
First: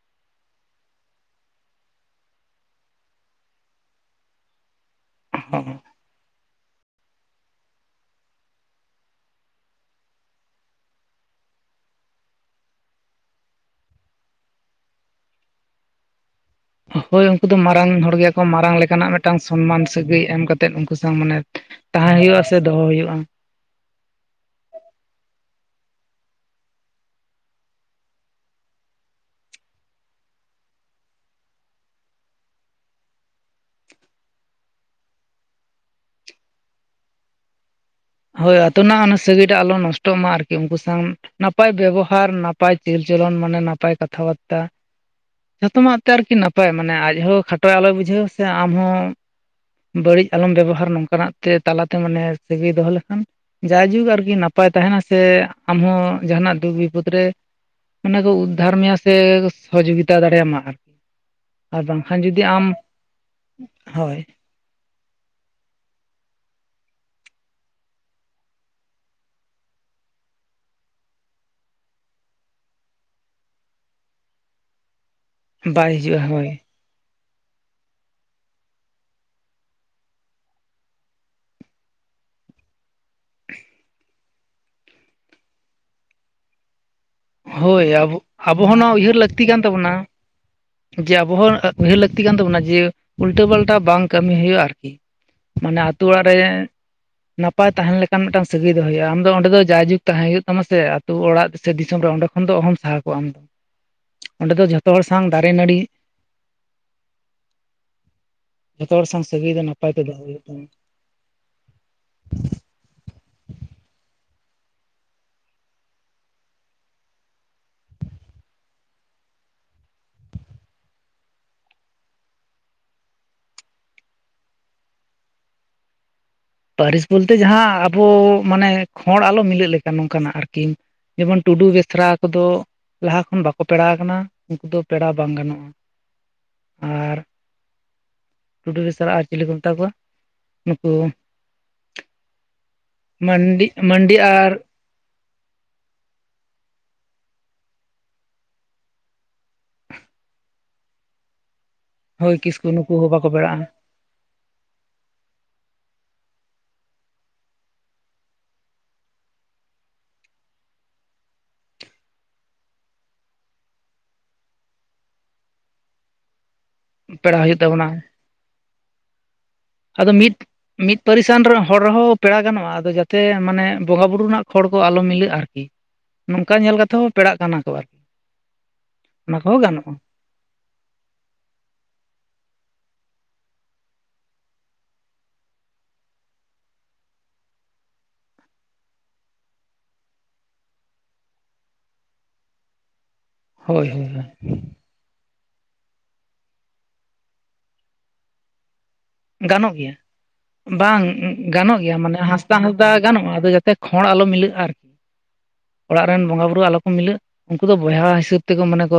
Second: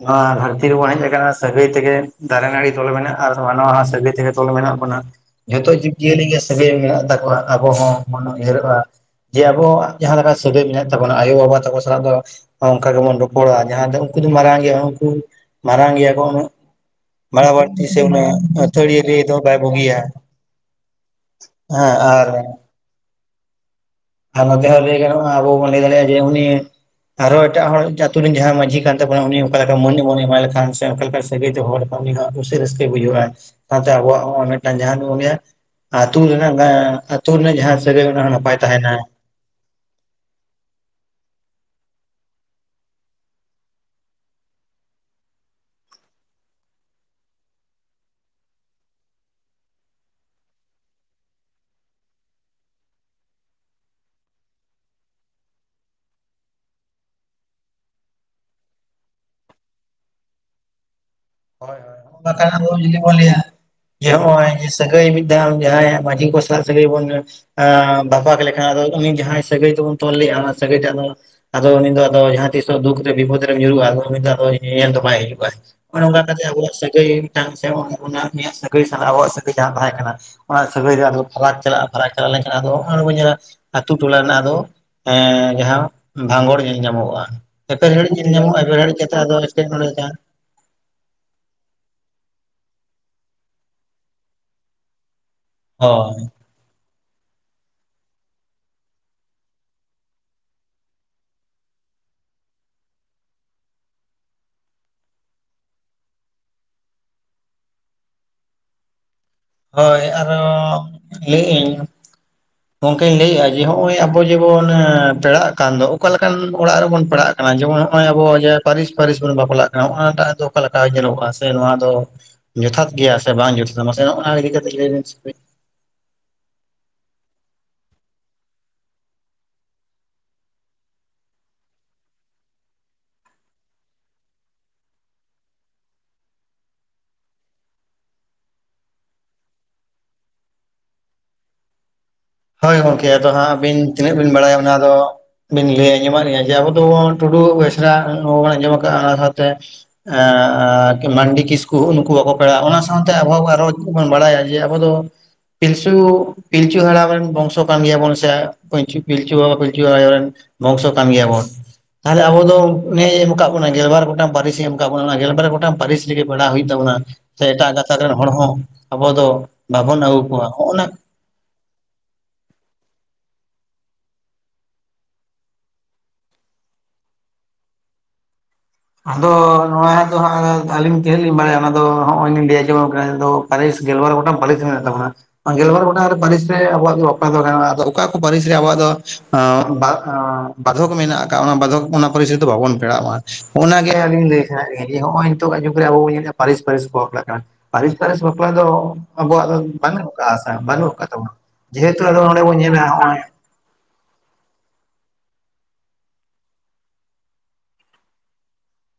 ᱱᱚᱣᱟ ᱫᱷᱟᱹᱨᱛᱤ ᱨᱮᱵᱚᱱ ᱦᱮᱡ ᱟᱠᱟᱱᱟ ᱥᱟᱹᱜᱟᱹᱭ ᱛᱮᱜᱮ ᱫᱟᱨᱮ ᱱᱟᱹᱲᱤ ᱛᱚᱞ ᱢᱮᱱᱟᱜᱼᱟ ᱟᱨ ᱢᱟᱱᱣᱟ ᱥᱟᱹᱜᱟᱹᱭ ᱛᱮᱜᱮ ᱛᱚᱞ ᱢᱮᱱᱟᱜ ᱵᱚᱱᱟ᱾ ᱡᱷᱚᱛᱚ ᱡᱤᱵᱽ ᱡᱤᱭᱟᱹᱞᱤ ᱜᱮ ᱥᱟᱹᱜᱟᱹᱭ ᱢᱮᱱᱟᱜ ᱛᱟᱠᱚᱣᱟ ᱟᱵᱚ ᱦᱚᱸ ᱵᱚᱱ ᱩᱭᱦᱟᱹᱨᱚᱜᱼᱟ ᱡᱮ ᱟᱵᱚᱣᱟᱜ ᱡᱟᱦᱟᱸ ᱞᱮᱠᱟ ᱥᱟᱹᱜᱟᱹᱭ ᱢᱮᱱᱟᱜ ᱛᱟᱵᱚᱱᱟ ᱟᱭᱳᱼᱵᱟᱵᱟ ᱛᱟᱠᱚ ᱥᱟᱞᱟᱜ ᱫᱚ ᱚᱱᱠᱟ ᱜᱮᱵᱚᱱ ᱨᱚᱯᱚᱲᱟ ᱡᱟᱦᱟᱸ ᱫᱚ ᱩᱱᱠᱩ ᱫᱚ ᱢᱟᱨᱟᱝ ᱜᱮᱭᱟ ᱠᱚ ᱩᱱᱠᱩ ᱢᱟᱨᱟᱝ ᱜᱮᱭᱟ ᱠᱚ ᱩᱱᱟᱹᱜ ᱦᱳᱭ ᱩᱱᱠᱩ ᱵᱟᱲᱟ ᱫᱚ ᱵᱟᱹᱲᱛᱤ ᱢᱟᱨᱟᱝ ᱥᱮ ᱦᱚᱲ ᱜᱮᱭᱟ ᱩᱱᱟᱹᱜ ᱠᱚ ᱢᱟᱨᱟᱝ ᱟᱹᱛᱷᱟᱹᱲᱤ ᱞᱮᱠᱟᱱᱟᱜ ᱨᱟᱹᱭ ᱫᱚ ᱢᱤᱫᱴᱟᱝ ᱵᱟᱭ ᱥᱚᱱᱢᱟᱱ ᱵᱩᱜᱤᱭᱟ ᱥᱟᱹᱜᱟᱹᱭ ᱮᱢ ᱠᱟᱛᱮᱫ ᱩᱱᱠᱩ ᱥᱟᱶ ᱢᱟᱱᱮ ᱦᱮᱸ ᱛᱟᱦᱮᱸ ᱟᱨ ᱦᱩᱭᱩᱜᱼᱟ ᱥᱮ ᱫᱚᱦᱚ ᱦᱩᱭᱩᱜ-ᱟ᱾ ᱟᱨ ᱱᱚᱛᱮ ᱦᱚ ᱞᱟᱹᱭ ᱜᱟᱱᱚᱜ-ᱟ ᱟᱵᱚ ᱵᱟᱱ ᱞᱟᱹᱭ ᱫᱟᱲᱮ ᱡᱮ ᱩᱱᱤ ᱟᱨᱷᱚ ᱮᱴᱟᱜ ᱦᱚᱲ ᱟᱛᱩ ᱨᱮᱱ ᱡᱟᱦᱟᱸᱭ ᱢᱟᱺᱡᱷᱤ ᱠᱟᱱ ᱛᱟᱵᱚᱱᱟ ᱩᱱᱤ ᱚᱱᱠᱟ ᱞᱮᱠᱟ ᱢᱟᱹᱱᱮ ᱵᱚᱱ ᱮᱢᱟᱭ ᱞᱮᱠᱷᱟᱱ ᱥᱮ ᱚᱱᱠᱟ ᱞᱮᱠᱟ ᱥᱟᱹᱜᱟᱹᱭ ᱛᱮ ᱦᱚᱲ ᱩᱱᱤ ᱦᱚᱸ ᱠᱩᱥᱤ ᱨᱟᱹᱥᱠᱟᱹᱭ ᱵᱩᱡᱷᱟᱹᱣᱟ᱾ ᱥᱟᱶᱛᱮ ᱟᱵᱚᱣᱟᱜ ᱦᱚᱸ ᱢᱤᱫᱴᱟᱱ ᱡᱟᱦᱟᱸ ᱫᱚ ᱩᱱᱤ ᱟᱜ ᱟᱹᱛᱩ ᱨᱮᱱᱟᱜ ᱜᱟᱭᱟᱱ ᱟᱹᱛᱩ ᱨᱮᱱᱟᱜ ᱡᱟᱦᱟ ᱦᱳᱭ ᱟᱹᱛᱩ ᱨᱮᱱᱟᱜ ᱚᱱᱟ ᱥᱟᱹᱜᱟᱹᱭ ᱴᱟᱜ ᱟᱞᱚ ᱱᱚᱥᱴᱚᱜ ᱢᱟ ᱟᱨᱠᱤ ᱩᱱᱠᱩ ᱥᱟᱶ ᱱᱟᱯᱟᱭ ᱵᱮᱵᱚᱦᱟᱨ ᱱᱟᱯᱟᱭ ᱪᱟᱹᱞᱪᱚᱞᱚᱱ ᱢᱟᱱᱮ ᱱᱟᱯᱟᱭ ᱠᱟᱛᱷᱟ ᱵᱟᱛᱨᱟ ᱡᱷᱚᱛᱚᱢᱟᱜ ᱛᱮ ᱟᱨᱠᱤ ᱱᱟᱯᱟᱭ ᱢᱟᱱᱮ ᱟᱡ ᱦᱚᱸ ᱠᱷᱟᱴᱚ ᱟᱞᱚᱭ ᱵᱩᱡᱷᱟᱹᱣ ᱥᱮ ᱟᱢ ᱦᱚᱸ ᱵᱟᱹᱲᱤᱡ ᱟᱞᱚᱢ ᱵᱮᱵᱚᱦᱟᱨ ᱱᱚᱝᱠᱟᱱᱟᱜ ᱛᱮ ᱛᱟᱞᱟᱛᱮ ᱢᱟᱱᱮ ᱥᱟᱹᱜᱟᱹᱭ ᱫᱚᱦᱚ ᱡᱟᱭᱡᱩᱜᱽ ᱟᱨᱠᱤ ᱱᱟᱯᱟᱭ ᱛᱟᱦᱮᱱᱟ ᱥᱮ ᱟᱢ ᱦᱚᱸ ᱡᱟᱦᱟᱱᱟᱜ ᱫᱩᱠ ᱵᱤᱯᱚᱫᱽ ᱨᱮ ᱢᱟᱱᱮ ᱠᱚ ᱩᱫᱽᱫᱷᱟᱨ ᱢᱮᱭᱟ ᱥᱮ ᱥᱚᱦᱚᱡᱳᱜᱤᱛᱟ ᱫᱟᱲᱮ ᱟᱢᱟ ᱦᱟᱸᱜ ᱦᱳᱭ᱾ ᱚᱱᱟ ᱛᱟᱭᱚᱢ ᱡᱩᱫᱤ ᱵᱚᱱ ᱞᱟᱹᱭᱟ ᱡᱮ ᱦᱳᱭ ᱱᱚᱭ-ᱚᱭ ᱡᱮ ᱥᱟᱹᱜᱟᱹᱭ ᱢᱤᱫ ᱫᱷᱟᱣ ᱡᱟᱦᱟᱸᱭᱟᱜ ᱢᱟᱺᱡᱷᱤ ᱠᱚ ᱥᱟᱶ ᱥᱟᱹᱜᱟᱹᱭ ᱵᱚᱱ ᱵᱟᱯᱟᱠ ᱞᱮᱠᱷᱟᱱ ᱟᱫᱚ ᱩᱱᱤ ᱡᱟᱦᱟᱸᱭ ᱥᱟᱹᱜᱟᱹᱭ ᱫᱚᱵᱚᱱ ᱛᱚᱞ ᱞᱮᱫᱟ ᱚᱱᱟ ᱥᱟᱹᱜᱟᱹᱭ ᱴᱟᱜ ᱫᱚ ᱟᱫᱚ ᱩᱱ ᱫᱚ ᱟᱫᱚ ᱡᱟᱦᱟᱸ ᱛᱤᱥᱚᱜ ᱫᱩᱠ ᱨᱮ ᱵᱤᱯᱚᱫᱽ ᱨᱮᱢ ᱧᱩᱨᱩᱜᱼᱟ ᱟᱫᱚ ᱩᱱᱤ ᱫᱚ ᱟᱫᱚ ᱧᱮᱧᱮᱞ ᱫᱚ ᱵᱟᱭ ᱦᱤᱡᱩᱜᱼᱟ᱾ ᱵᱟᱭ ᱚᱱᱮ ᱦᱤᱡᱩᱜᱼᱟ ᱚᱝᱠᱟ ᱠᱟᱛᱮᱫ ᱦᱳᱭ ᱟᱵᱚᱣᱟᱜ ᱥᱟᱹᱜᱟᱹᱭ ᱢᱤᱫᱴᱟᱝ ᱥᱮ [unintelligible] ᱩᱱᱤᱭᱟᱜ ᱥᱟᱹᱜᱟᱹᱭ ᱥᱟᱞᱟᱜ ᱟᱵᱚᱣᱟᱜ ᱥᱟᱹᱜᱟᱹᱭ ᱡᱟᱦᱟᱸ ᱛᱟᱦᱮᱸ ᱠᱟᱱᱟ ᱚᱱᱟ ᱥᱟᱹᱜᱟᱹᱭ ᱟᱫᱚ ᱯᱷᱟᱨᱟᱠ ᱪᱟᱞᱟᱜᱼᱟ ᱾ᱯᱷᱟᱨᱟᱠ ᱪᱟᱞᱟᱣ ᱞᱮᱱᱠᱷᱟᱱ ᱟᱫᱚ [unintelligible] ᱧᱮᱞᱟ ᱟᱹᱛᱩ ᱴᱚᱞᱟ ᱨᱮᱱᱟᱜ ᱟᱫᱚ [unintelligible] ᱡᱟᱦᱟᱸ ᱵᱷᱟᱸᱜᱚᱲ ᱧᱮᱞ ᱧᱟᱢᱚᱜᱼᱟ᱾ ᱦᱳᱭ ᱮᱯᱮᱨ ᱦᱮᱸᱰᱮᱡ ᱟᱵᱚ ᱧᱮᱞ ᱧᱟᱢᱚᱜᱼᱟ ᱟᱵᱚ ᱮᱯᱮᱨ ᱦᱚᱸ ᱱᱚᱣᱟ ᱦᱮᱸᱰᱮᱡ ᱠᱟᱛᱮ ᱩᱭᱦᱟᱹᱨ ᱟᱫᱚ ᱞᱟᱹᱠᱛᱤ ᱠᱟᱱ ᱮᱴᱠᱮᱴᱚᱬᱮ ᱛᱟᱵᱚᱱᱟ᱾ ᱡᱮ ᱟᱵᱚ ᱦᱚᱸ ᱩᱭᱦᱟᱹᱨ ᱞᱟᱹᱠᱛᱤ ᱠᱟᱱ ᱛᱟᱵᱚᱱᱟ ᱡᱮ ᱩᱞᱴᱟᱹ ᱯᱟᱞᱴᱟ ᱵᱟᱝ ᱠᱟᱹᱢᱤ ᱦᱳᱭᱳᱜᱼᱟ ᱟᱨᱠᱤ ᱢᱟᱱᱮ ᱟᱹᱛᱩ ᱦᱳᱭ ᱚᱲᱟᱜ ᱨᱮ ᱱᱟᱯᱟᱭ ᱛᱟᱦᱮᱱ ᱞᱮᱠᱟᱱ ᱢᱤᱫᱴᱟᱝ ᱥᱟᱹᱜᱟᱹᱭ ᱫᱚᱦᱚ ᱦᱩᱭᱩᱜ-ᱟ ᱟᱢ ᱫᱚ ᱚᱸᱰᱮ ᱫᱚ ᱡᱟᱭᱡᱩᱜᱽ ᱛᱟᱦᱮᱸ ᱦᱳᱭᱳᱜ ᱛᱟᱢᱟ ᱥᱮ ᱟᱛᱩ ᱚᱲᱟᱜ ᱥᱮ ᱫᱤᱥᱚᱢ ᱨᱮ ᱚᱸᱰᱮ ᱠᱷᱚᱱ ᱫᱚ ᱚᱦᱚᱢ ᱥᱟᱦᱟ ᱠᱚᱜ-ᱟ᱾ ᱚᱸᱰᱮ ᱫᱚ ᱡᱷᱚᱛᱚ ᱦᱚᱲ ᱥᱟᱝ ᱫᱟᱨᱮ ᱱᱟᱹᱲᱤ [unintelligible] ᱡᱷᱚᱛᱚ ᱦᱚᱲ ᱥᱟᱝ ᱥᱟᱹᱜᱟᱹᱭ ᱵᱮᱱ ᱦᱳᱭ ᱟᱨᱚ ᱞᱟᱹᱭ ᱮᱫᱟᱹᱧ ᱜᱚᱝᱠᱮ ᱞᱟᱹᱭᱮᱫᱼᱟ ᱡᱮ ᱱᱚᱜᱼᱚᱭ ᱟᱵᱚ ᱡᱮᱵᱚᱱ ᱯᱮᱲᱟᱜ ᱠᱟᱱ ᱫᱚ, ᱚᱠᱟ ᱞᱮᱠᱟᱱ ᱚᱲᱟᱜ ᱨᱮᱵᱚᱱ ᱯᱮᱲᱟᱜ ᱠᱟᱱᱟ? ᱡᱮᱢᱚᱱ ᱱᱚᱜᱼᱚᱭ ᱟᱵᱚ ᱡᱮ ᱯᱟᱹᱨᱤᱥ ᱯᱟᱹᱨᱤᱥ ᱵᱚᱱ ᱵᱟᱯᱞᱟᱜ ᱠᱟᱱᱟ ᱾ ᱱᱚᱜᱼᱚ ᱱᱚᱣᱟ ᱴᱟᱜ ᱫᱚ ᱚᱠᱟ ᱞᱮᱠᱟ ᱧᱮᱞᱚᱜᱼᱟ? ᱥᱮ ᱱᱚᱣᱟ ᱫᱚ ᱡᱚᱛᱷᱟᱛ ᱜᱮᱭᱟ ᱥᱮ ᱵᱟᱝ ᱡᱚᱛᱷᱟᱛᱷᱟ ᱢᱟᱥᱮ ᱚᱱᱟ ᱤᱫᱤ ᱠᱟᱛᱮ ᱞᱟᱹᱭᱵᱤᱱ ᱾ ᱯᱟᱹᱨᱤᱥ ᱵᱚᱞᱛᱮ ᱡᱟᱸᱦᱟᱸ, ᱟᱵᱚ ᱢᱟᱱᱮ ᱠᱷᱚᱲ ᱟᱞᱚ ᱢᱤᱞᱟᱹᱜ ᱞᱮᱠᱟ ᱱᱚᱝᱠᱟᱱᱟᱜ ᱟᱨᱠᱤᱼᱼ ᱡᱮᱢᱚᱱ ᱴᱩᱰᱩ ᱵᱮᱥᱨᱟ ᱠᱚᱫᱚ ᱞᱟᱦᱟ ᱠᱷᱚᱱ ᱵᱟᱠᱚ ᱯᱮᱲᱟ ᱠᱟᱱᱟ, ᱩᱱᱠᱩ ᱫᱚ ᱯᱮᱲᱟ ᱵᱟᱝ ᱜᱟᱱᱚᱜᱼᱟ ᱾ ᱟᱨ ᱴᱩᱰᱩ-ᱵᱮᱥᱨᱟ ᱟᱨ ᱪᱤᱞᱤ ᱠᱚ ᱢᱮᱛᱟ ᱠᱚᱣᱟ ᱱᱩᱠᱩ ᱦᱳᱭ ᱜᱚᱝᱠᱮ ᱟᱫᱚ ᱦᱟᱸᱜ ᱢᱟᱱᱰᱤ ᱟᱹᱵᱤᱱ ᱛᱤᱱᱟᱹᱜ ᱢᱟᱱᱰᱤ ᱵᱤᱱ ᱟᱨ ᱵᱟᱲᱟᱭᱟ ᱾ ᱚᱱᱟ ᱫᱚ ᱵᱤᱱ ᱞᱟᱹᱭ ᱟᱸᱡᱚᱢᱟᱫ ᱞᱤᱧᱟ ᱡᱮ, ᱟᱵᱚ ᱫᱚ ᱴᱩᱰᱩ ᱵᱮᱥᱨᱟ ᱱᱚ ᱵᱚᱱ ᱟᱸᱡᱚᱢ ᱟᱠᱟᱜᱼᱟ ᱚᱱᱟ ᱥᱟᱶᱛᱮ ᱮᱸ ᱢᱟᱱᱰᱤ ᱠᱤᱥᱠᱩ ᱦᱩᱜᱱᱩᱠᱩ ᱵᱟᱠᱚ ᱦᱳᱭ ᱯᱮᱲᱟᱜᱼᱟ ᱠᱤᱥᱠᱩ ᱾ ᱚᱱᱟ ᱱᱩᱠᱩ ᱦᱚᱸ ᱥᱟᱶᱛᱮ ᱵᱟᱠᱚ ᱟᱵᱚ ᱟᱨᱦᱚ ᱯᱮᱲᱟᱜᱼᱟ ᱵᱚᱱ ᱵᱟᱲᱟᱭᱟ, ᱡᱮ ᱟᱵᱚ ᱫᱚ ᱯᱤᱞᱪᱩ, ᱯᱤᱞᱪᱩ ᱦᱟᱲᱟᱢ ᱨᱮᱱ ᱵᱚᱝᱥᱚ ᱠᱟᱱ ᱜᱮᱭᱟᱵᱚᱱ ᱾ ᱥᱮ ᱯᱤᱞᱪᱩ ᱵᱟᱵᱟ ᱯᱤᱞᱪᱩ ᱟᱭᱳ ᱨᱮᱱ ᱵᱚᱝᱥᱚ ᱠᱟᱱ ᱜᱮᱭᱟᱵᱚᱱ ᱾ ᱛᱟᱦᱚᱞᱮ ᱟᱵᱚ ᱫᱚ ᱱᱮ ᱮᱢ ᱠᱟᱫ ᱵᱚᱱᱟ ᱜᱮᱞᱵᱟᱨ ᱜᱚᱴᱟᱝ ᱯᱟᱹᱨᱤᱥ ᱾ ᱮ ᱮᱢ ᱠᱟᱫ ᱵᱚᱱᱟ ᱚᱱᱟ ᱜᱮᱞᱵᱟᱨ ᱜᱚᱴᱟᱝ ᱯᱟᱹᱨᱤᱥ ᱯᱮᱲᱦᱟᱜ ᱦᱩᱭᱩᱜ ᱛᱟᱵᱚᱱᱟ ᱯᱮᱲᱟ ᱥᱮ ᱦᱩᱭᱩᱜ ᱮᱴᱟᱜ ᱛᱟᱵᱚᱱᱟ ᱜᱟᱛᱟᱠ ᱨᱮᱱ ᱦᱚᱲ ᱦᱚᱸ ᱟᱵᱚ ᱫᱚᱼᱼ ᱟᱫᱚ ᱢᱤᱫ ᱢᱤᱫ ᱯᱟᱹᱨᱤᱥᱟᱱ ᱦᱚᱲ ᱨᱮᱦᱚ ᱯᱮᱲᱟ ᱜᱟᱱᱚᱜᱼᱟ ᱾ ᱟᱫᱚ ᱡᱟᱛᱮ ᱢᱟᱱᱮ ᱵᱚᱸᱜᱟ ᱵᱩᱨᱩ ᱨᱮᱱᱟᱜ ᱠᱷᱚᱲ ᱠᱚ ᱟᱞᱚ ᱢᱤᱞᱟᱹᱜᱼᱟ ᱟᱨᱠᱤ ᱾ ᱱᱚᱝᱠᱟ ᱧᱮᱞ ᱠᱟᱛᱮ ᱦᱚᱸ ᱯᱮᱲᱟᱜ ᱠᱟᱱᱟ ᱠᱚ ᱟᱨᱠᱤ ᱾ ᱟᱫᱚ ᱱᱚᱣᱟ ᱟᱫᱚ ᱦᱟᱸᱜ ᱟᱹᱞᱤᱧ ᱛᱮᱦᱧ ᱞᱤᱧ ᱵᱟᱲᱭᱟ ᱚᱱᱟ ᱫᱚ ᱦᱚᱜᱼᱚᱭᱞᱤᱧ ᱡᱮ, ᱯᱟᱹᱨᱤᱥ ᱜᱮᱞᱵᱟᱨ ᱜᱚᱴᱟᱝ ᱯᱟᱹᱨᱤᱥ ᱢᱮᱱᱟᱜ ᱛᱟᱵᱚᱱᱟ ᱾ ᱜᱮᱞ ᱵᱟᱨ ᱜᱚᱴᱟᱝ ᱯᱟᱹᱨᱤᱥ ᱨᱮ ᱟᱵᱚᱣᱟᱜ ᱵᱟᱯᱟ ᱫᱚ ᱜᱟᱱᱚᱜᱼᱟ ᱾ᱟᱫᱚ ᱚᱠᱟ ᱠᱚ ᱯᱟᱹᱨᱤᱥ ᱨᱮ ᱟᱵᱚᱣᱟᱜ ᱫᱚ ᱵᱟᱫᱷᱚᱠ ᱢᱮᱱᱟᱜᱼᱠᱟ, ᱚᱱᱟ ᱵᱟᱫᱷᱚᱠ ᱚᱱᱟ ᱯᱟᱹᱨᱤᱥ ᱨᱮᱫᱚ ᱵᱟᱵᱚᱱ ᱯᱮᱲᱟᱜᱼᱟ ᱾ ᱦᱳᱭ ᱚᱱᱟᱜᱮ ᱦᱳᱭ ᱟᱹᱞᱤᱧ ᱦᱳᱭ ᱞᱟᱹᱭ ᱥᱟᱱᱟᱭᱮᱫ ᱞᱤᱧᱟᱹ ᱡᱧ ᱱᱚᱜᱼᱚᱭ ᱛᱚ ᱟᱡᱚᱢ ᱠᱮᱫᱟᱵᱚᱱ ᱯᱟᱹᱨᱤᱥ ᱯᱟᱹᱨᱤᱥ ᱠᱚ ᱵᱟᱯᱞᱟ ᱠᱟᱱᱟ ᱯᱟᱹᱨᱤᱥ ᱯᱟᱹᱨᱤᱥ ᱵᱟᱯᱞᱟ ᱫᱚ ᱟᱵᱚᱣᱟᱜᱫᱚ ᱜᱟᱱᱚᱜ ᱜᱮᱭᱟ ᱵᱟᱹᱱᱩᱜ ᱠᱟᱜᱼᱟ, ᱥᱮ ᱵᱟᱹᱱᱩᱜ ᱵᱟᱝ ᱠᱟᱫ ᱛᱟᱵᱚᱱᱟ ᱾ ᱜᱟᱱᱚᱜ ᱡᱮᱦᱮᱛᱩ ᱟᱫᱚ ᱚᱱᱰᱮ ᱵᱚᱱ ᱧᱮᱞᱟ ᱦᱚᱜᱼᱚᱭ, ᱠᱷᱚᱲ ᱟᱞᱚ ᱢᱤᱞᱟᱹᱜᱼᱟ ᱟᱨ ᱾ ᱚᱲᱟᱜ ᱨᱮᱱ ᱵᱚᱸᱜᱟ ᱵᱩᱨᱩ ᱟᱞᱚ ᱠᱚ ᱢᱤᱞᱟᱹᱜ, ᱩᱱᱠᱩ ᱫᱚ ᱵᱚᱭᱦᱟ ᱦᱤᱥᱟᱹᱵ ᱛᱮᱠᱚ ᱢᱟᱱᱮ ᱠᱚ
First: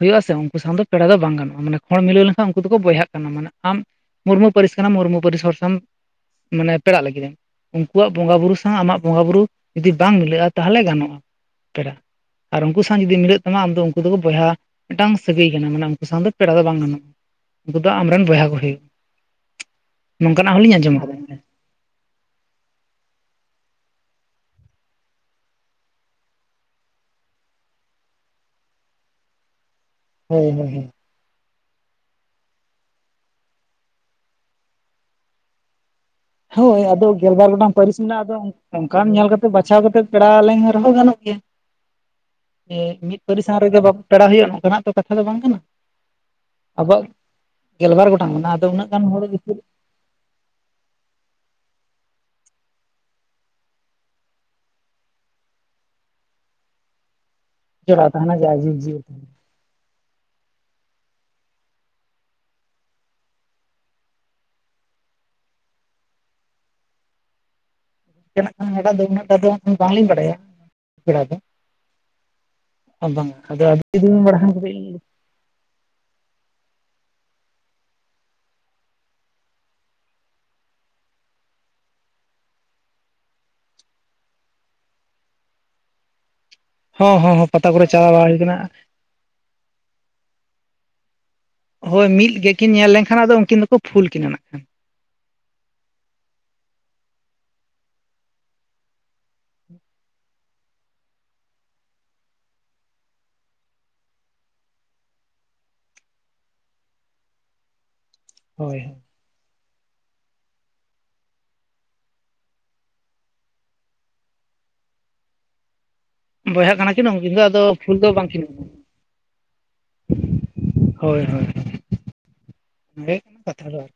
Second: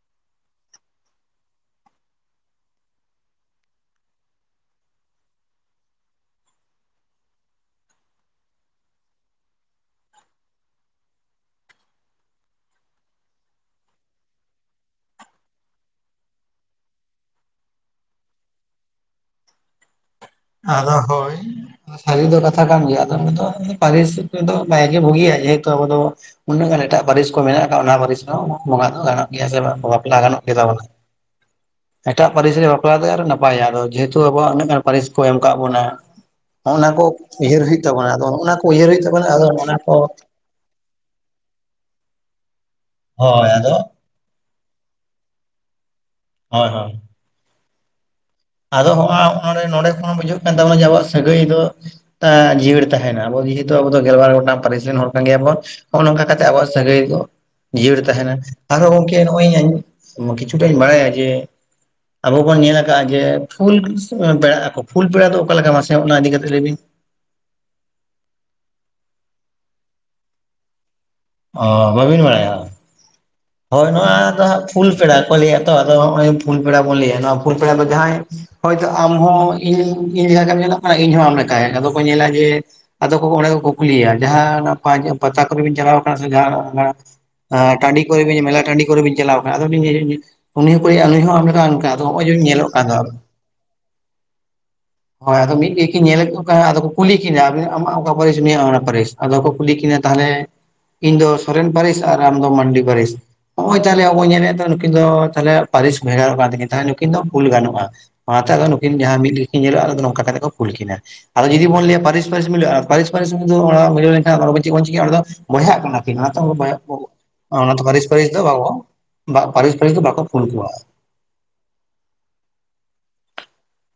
ᱦᱩᱭᱩᱜᱼᱟ ᱥᱮ ᱾ ᱩᱱᱠᱩ ᱥᱟᱶ ᱫᱚ ᱯᱮᱲᱟ ᱫᱚ ᱵᱟᱝ ᱜᱟᱱᱚᱜᱼᱟ ᱾ ᱢᱟᱱᱮ ᱠᱷᱚᱲ ᱢᱤᱞᱟᱹᱣ ᱞᱮᱱᱠᱷᱟᱱ ᱩᱱᱠᱩ ᱫᱚᱠᱚ ᱵᱚᱭᱦᱟᱜ ᱠᱟᱱᱟ ᱾ ᱢᱟᱱᱮ ᱟᱢ ᱢᱩᱨᱢᱩ ᱯᱟᱹᱨᱤᱥ ᱠᱟᱱᱟᱢ, ᱢᱩᱨᱢᱩ ᱯᱟᱹᱨᱤᱥ ᱦᱚᱲᱥᱟᱣ ᱢᱟᱱᱮ ᱯᱮᱲᱟᱜ ᱞᱟᱹᱜᱤᱫ ᱩᱱᱠᱩᱣᱟᱜ ᱵᱚᱸᱜᱟ ᱵᱩᱨᱩ ᱥᱟᱶ ᱟᱢᱟᱜ ᱵᱚᱸᱜᱟ ᱵᱩᱨᱩ ᱡᱩᱫᱤ ᱵᱟᱝ ᱢᱤᱞᱟᱹᱜᱼᱟ ᱾ ᱛᱟᱦᱚᱞᱮ ᱜᱟᱱᱚᱜᱼᱟ ᱯᱮᱲᱟ ᱾ ᱟᱨ ᱩᱱᱠᱩ ᱥᱟᱶ ᱡᱩᱫᱤ ᱢᱤᱞᱟᱹᱜ ᱛᱟᱢᱟ ᱾ ᱟᱢᱫᱚ ᱩᱱᱠᱩ ᱫᱚᱠᱚ ᱵᱚᱭᱦᱟ ᱢᱤᱫᱴᱟᱝ ᱥᱟᱹᱜᱟᱹᱭ ᱠᱟᱱᱟ ᱾ ᱢᱟᱱᱮ ᱩᱱᱠᱩ ᱥᱟᱶ ᱫᱚ ᱯᱮᱲᱟ ᱫᱚ ᱵᱟᱝ ᱜᱟᱱᱚᱜᱼᱟ ᱾ ᱩᱱᱠᱩ ᱫᱚ ᱟᱢᱨᱮᱱ ᱵᱚᱭᱦᱟ ᱵᱩᱦᱤ ᱾ ᱟᱫᱚ ᱟᱸᱡᱚᱢ ᱟᱠᱟᱫᱟ ᱦᱳᱭ ᱥᱟᱹᱨᱤ ᱫᱚ ᱠᱟᱛᱷᱟ ᱠᱟᱱ ᱜᱮᱭᱟ ᱾ ᱟᱫᱚ ᱩᱱᱤᱫᱚ ᱯᱟᱹᱨᱤᱥ ᱦᱤᱥᱟᱹᱵᱽ ᱛᱮᱫᱚ ᱵᱟᱭ ᱜᱮ ᱵᱩᱜᱤᱭᱟ ᱡᱮᱦᱮᱛᱩ ᱟᱵᱚ ᱫᱚ, ᱩᱱᱟᱹᱜ ᱜᱟᱱ ᱮᱴᱟᱜ ᱯᱟᱹᱨᱤᱥ ᱠᱚ ᱢᱮᱱᱟᱜ ᱠᱟᱜᱼᱟ ᱾ ᱚᱱᱟ ᱯᱟᱹᱨᱤᱥ ᱠᱚᱦᱚᱸ ᱵᱚᱸᱜᱟ ᱫᱚ ᱜᱟᱱᱚᱜ ᱜᱮᱭᱟ ᱾ ᱥᱮ ᱵᱟᱝ ᱞᱟ ᱜᱟᱱᱚᱜ ᱦᱳᱭ ᱦᱳᱭ ᱜᱮᱛᱟᱵᱚᱱᱟ ᱦᱳᱭ [unintelligible] ᱮᱴᱟᱜ ᱯᱟᱹᱨᱤᱥ ᱨᱮ ᱵᱟᱯᱞᱟᱛᱮ ᱱᱟᱯᱟᱭᱟ ᱾ ᱡᱮᱦᱮᱛᱩ ᱟᱵᱚᱣᱟᱜ ᱩᱱᱟᱹᱜ ᱜᱟᱱ ᱯᱟᱹᱨᱤᱥ ᱠᱚ ᱮᱢ ᱟᱠᱟᱫ ᱵᱚᱱᱟ ᱾ ᱦᱚᱸᱜᱼᱚ ᱦᱳᱭ ᱱᱟ ᱠᱚ ᱟᱫᱚ ᱜᱮᱞᱵᱟᱨ ᱩᱭᱦᱟᱹᱨ ᱜᱚᱴᱟᱝ ᱦᱩᱭᱩᱜ ᱯᱟᱹᱨᱤᱥ ᱛᱟᱵᱚᱱᱟ ᱾ ᱟᱫᱚ ᱢᱮᱱᱟᱜᱼᱟ ᱚᱱᱟ ᱠᱚ ᱩᱭᱦᱟᱹᱨ ᱦᱩᱭᱩᱜ ᱚᱱᱠᱟᱢ ᱛᱟᱵᱚᱱᱟ ᱧᱮᱞ ᱠᱟᱛᱮ ᱟᱫᱚ ᱚᱱᱟ ᱵᱟᱪᱷᱟᱣ ᱠᱚ ᱠᱟᱛᱮᱫ ᱯᱮᱲᱟ ᱞᱮᱱ ᱨᱮᱦᱚᱸ ᱜᱟᱱᱚᱜ ᱜᱮᱭᱟ ᱡᱮ ᱢᱤᱫ ᱯᱟᱹᱨᱤᱥ ᱦᱳᱭ ᱥᱟᱶ ᱟᱫᱚ ᱨᱮᱜᱮ ᱯᱮᱲᱟ ᱦᱩᱭᱩᱜᱼᱟ, ᱱᱚᱝᱠᱟᱱᱟᱜ ᱛᱚ ᱠᱟᱛᱷᱟ ᱫᱚ ᱵᱟᱝ ᱠᱟᱱᱟ ᱦᱳᱭ ᱾ ᱦᱳᱭ ᱟᱵᱚᱣᱟᱜ ᱜᱮᱞᱵᱟᱨ ᱜᱚᱴᱟᱝ ᱢᱮᱱᱟᱜᱼᱟ ᱾ ᱟᱫᱚ ᱦᱚᱸᱜᱼᱚᱭ ᱱᱚᱰᱮ ᱠᱷᱚᱱ, ᱵᱩᱡᱷᱟᱹᱜ ᱠᱟᱱ ᱛᱟᱵᱚᱱᱟ ᱾ ᱡᱮ ᱟᱵᱚᱣᱟᱜ ᱥᱟᱹᱜᱟᱹᱭ ᱫᱚ, ᱮ ᱡᱤᱭᱟᱹᱲ ᱛᱟᱦᱮᱱᱟ ᱾ ᱟᱵᱚ ᱡᱮᱦᱮᱛᱩ ᱟᱵᱚᱫᱚ ᱜᱮᱞᱵᱟᱨ ᱜᱚᱴᱟᱝ ᱯᱟᱹᱨᱤᱥ ᱨᱮᱱ ᱦᱚᱲ ᱠᱟᱱ ᱜᱮᱭᱟᱵᱚᱱ ᱾ ᱦᱚᱜᱼ ᱱᱚᱝᱠᱟ ᱠᱟᱛᱮᱜ ᱟᱵᱚᱣᱟᱜ ᱥᱟᱹᱜᱟᱹᱭ ᱫᱚ ᱡᱤᱭᱟᱹᱲ ᱡᱚᱲᱟᱣ ᱛᱟᱦᱮᱱᱟ ᱡᱟ ᱾ ᱡᱤᱵᱽ ᱟᱨᱦᱚ ᱡᱤᱭᱟᱹᱞᱤ ᱜᱚᱝᱠᱮ ᱤᱧ ᱠᱤᱪᱷᱩᱴᱟᱹᱧ ᱵᱟᱲᱟᱭᱟ, ᱡᱮ ᱟᱵᱚ ᱵᱚᱱ ᱧᱮᱞ ᱟᱠᱟᱜᱼᱟ ᱡᱮ ᱯᱷᱩᱞ ᱯᱮᱲᱟ ᱟᱠᱚ, ᱯᱷᱩᱞ ᱯᱮᱲᱟ ᱫᱚ ᱚᱠᱟ ᱞᱮᱠᱟ? ᱢᱟᱥᱮ ᱚᱱᱟ ᱤᱫᱤᱠᱟ ᱠᱟᱛᱮᱜ ᱞᱟᱹᱭᱵᱤᱱ? ᱚᱱᱠᱟᱱᱟᱜ ᱫᱚ ᱩᱱᱟᱹᱜᱴᱟ ᱫᱚ ᱵᱟᱝᱞᱤᱧ ᱵᱟᱰᱟᱭᱟ ᱾ ᱚᱸᱻ ᱵᱟᱹᱵᱤᱱ ᱵᱟᱲᱟᱭᱟ ᱵᱟᱝ ᱟᱫᱚ ᱦᱳᱭ ᱟᱹᱵᱤᱱ ᱫᱤᱱ ᱱᱚᱣᱟ ᱫᱚ ᱢᱟᱲᱟᱝ ᱦᱟᱸᱜ ᱯᱷᱩᱞ ᱠᱚᱵᱤᱱ ᱯᱮᱲᱟ, ᱠᱚ ᱞᱟᱹᱭᱟ ᱛᱚ ᱟᱫᱚ ᱱᱚᱜᱚᱭ ᱯᱷᱩᱞ ᱯᱮᱲᱟ ᱵᱚᱱ ᱞᱟᱹᱭᱟ ᱱᱚᱣᱟ ᱯᱷᱩᱞ ᱯᱮᱲᱟ ᱫᱚ ᱡᱟᱦᱟᱸᱭ ᱦᱳᱭᱛᱳ ᱟᱢᱦᱚᱸ ᱤᱧ ᱤᱧ ᱞᱮᱠᱟ ᱧᱮᱞᱚᱜ ᱠᱟᱱᱟ ᱤᱧᱦᱚᱸ ᱟᱢ ᱞᱮᱠᱟᱭᱟ ᱟᱫᱚ ᱠᱚ ᱧᱮᱞᱟ ᱡᱮ ᱟᱫᱚ ᱠᱚ ᱚᱸᱰᱮ ᱠᱚ ᱠᱩᱠᱞᱤᱭᱟ ᱡᱟᱦᱟᱸ ᱯᱟᱛᱟ ᱠᱚᱨᱮᱵᱤᱱ ᱪᱟᱞᱟᱣ ᱠᱟᱱᱟ ᱥᱮ ᱡᱟᱦ ᱦᱚᱸ ᱦᱚᱸ ᱦᱚᱸ ᱯᱟᱛᱟ ᱴᱟᱺᱰᱤ ᱪᱟᱞᱟᱣ ᱠᱚᱨᱮ ᱵᱟᱲᱟ ᱦᱩᱭ ᱢᱮᱞᱟ ᱠᱟᱱᱟ ᱴᱟᱺᱰᱤ ᱠᱚᱨᱮ ᱵᱤᱱ ᱪᱟᱞᱟᱣ ᱠᱟᱱᱟ ᱟᱫᱚ ᱩᱱᱤ ᱦᱚᱸ [unintelligible] ᱦᱳᱭ ᱱᱚᱜᱼᱚᱭ ᱡᱮ ᱢᱤᱫ ᱧᱮᱞᱚᱜ ᱜᱮᱠᱤᱱ ᱠᱟᱱ ᱧᱮᱞ ᱫᱚ ᱞᱮᱱᱠᱷᱟᱱ ᱟᱫᱚ ᱩᱱᱠᱤᱱ ᱫᱚᱠᱚ ᱯᱷᱩᱞ ᱠᱤᱱᱟ ᱱᱟᱜ ᱦᱳᱭ ᱟᱫᱚ ᱢᱤᱫ ᱜᱮᱠᱤᱱ ᱧᱮᱞᱮᱫ ᱠᱚ ᱟᱫᱚ ᱠᱚ ᱠᱩᱞᱤ ᱠᱤᱱᱟ ᱟᱢᱟᱜ ᱚᱠᱟ ᱯᱟᱹᱨᱤᱥ ᱱᱩᱭᱟ ᱚᱱᱟ ᱯᱟᱹᱨᱤᱥ ᱟᱫᱚ ᱠᱚ ᱠᱩᱞᱤ ᱠᱤᱱᱟᱹ ᱛᱟᱦᱚᱞᱮ ᱤᱧ ᱫᱚ ᱥᱚᱨᱮᱱ ᱯᱟᱹᱨᱤᱥ ᱟᱨ ᱟᱢᱫᱚ ᱢᱟᱱᱰᱤ ᱯᱟᱹᱨᱤᱥ ᱱᱚᱜ ᱚᱚᱭ ᱛᱟᱦᱚᱞᱮ ᱟᱵᱚ ᱧᱮᱞᱮᱫ ᱱᱩᱠᱤᱱ ᱫᱚ ᱛᱟᱦᱮ ᱯᱟᱹᱨᱤᱥ ᱵᱷᱮᱜᱟᱨᱚᱜ ᱠᱟᱱ ᱛᱟᱠᱤᱱ ᱛᱟᱦᱮᱫ ᱛᱟᱦᱚᱞᱮ ᱱᱩᱠᱤᱱ ᱫᱚ ᱯᱷᱩᱞ ᱜᱟᱱᱚᱜᱼᱟ ᱚᱱᱟᱛᱮ ᱟᱫᱚ ᱦᱳᱭ ᱱᱩᱠᱤᱱ ᱦᱳᱭ ᱡᱟᱦᱟᱸ ᱢᱤᱫ ᱜᱮᱠᱤᱱ ᱧᱮᱞᱚᱜᱼᱟ, ᱟᱫᱚ ᱱᱚᱝᱠᱟ ᱠᱟᱛᱮᱜ ᱠᱚ ᱯᱷᱩᱞ ᱠᱤᱱᱟ ᱾ ᱟᱫᱚ ᱡᱚᱫᱤ ᱵᱚᱱ ᱞᱟᱭᱟ ᱯᱟᱹᱨᱤᱥ ᱯᱟᱹᱨᱤᱥ ᱢᱤᱞᱟᱹᱜᱼᱟ ᱯᱟᱹᱨᱤᱥ ᱯᱟᱹᱨᱤᱥ ᱥᱚᱢᱚᱭ ᱫᱚ ᱚᱱᱟ ᱢᱤᱞᱟᱹᱣ ᱞᱮᱱᱠᱷᱟᱱ ᱚᱱᱟ ᱪᱮᱫ ᱵᱚᱱ ᱪᱤᱠᱟᱹᱭᱟ, ᱚᱸᱰᱮ ᱫᱚ ᱵᱚᱭᱦᱟᱜ ᱠᱟᱱᱟ ᱠᱤᱱ ᱱᱛᱮ ᱵᱚᱭᱦᱟ ᱵᱚᱭᱦᱟᱜ ᱠᱚ, ᱠᱟᱱᱟ ᱠᱤᱱ ᱩᱱᱠᱤᱱ ᱫᱚ ᱚᱱᱟ ᱟᱫᱚ ᱚᱱᱟᱛᱮ ᱯᱷᱩᱞ ᱯᱟᱹᱨᱤᱥ ᱯᱟᱹᱨᱤᱥ ᱫᱚ ᱵᱟᱝᱠᱤᱱ ᱜᱟᱱᱚᱜᱼᱟ ᱵᱟᱵᱚ ᱯᱟᱹᱨᱤᱥ ᱯᱟᱹᱨᱤᱥ ᱫᱚ ᱵᱟᱠᱚ ᱠᱷᱩᱞ ᱠᱚᱣᱟ᱾ ᱦᱳᱭ ᱦᱳᱭ [unintelligible] ᱫᱚ ᱟᱨᱠᱤ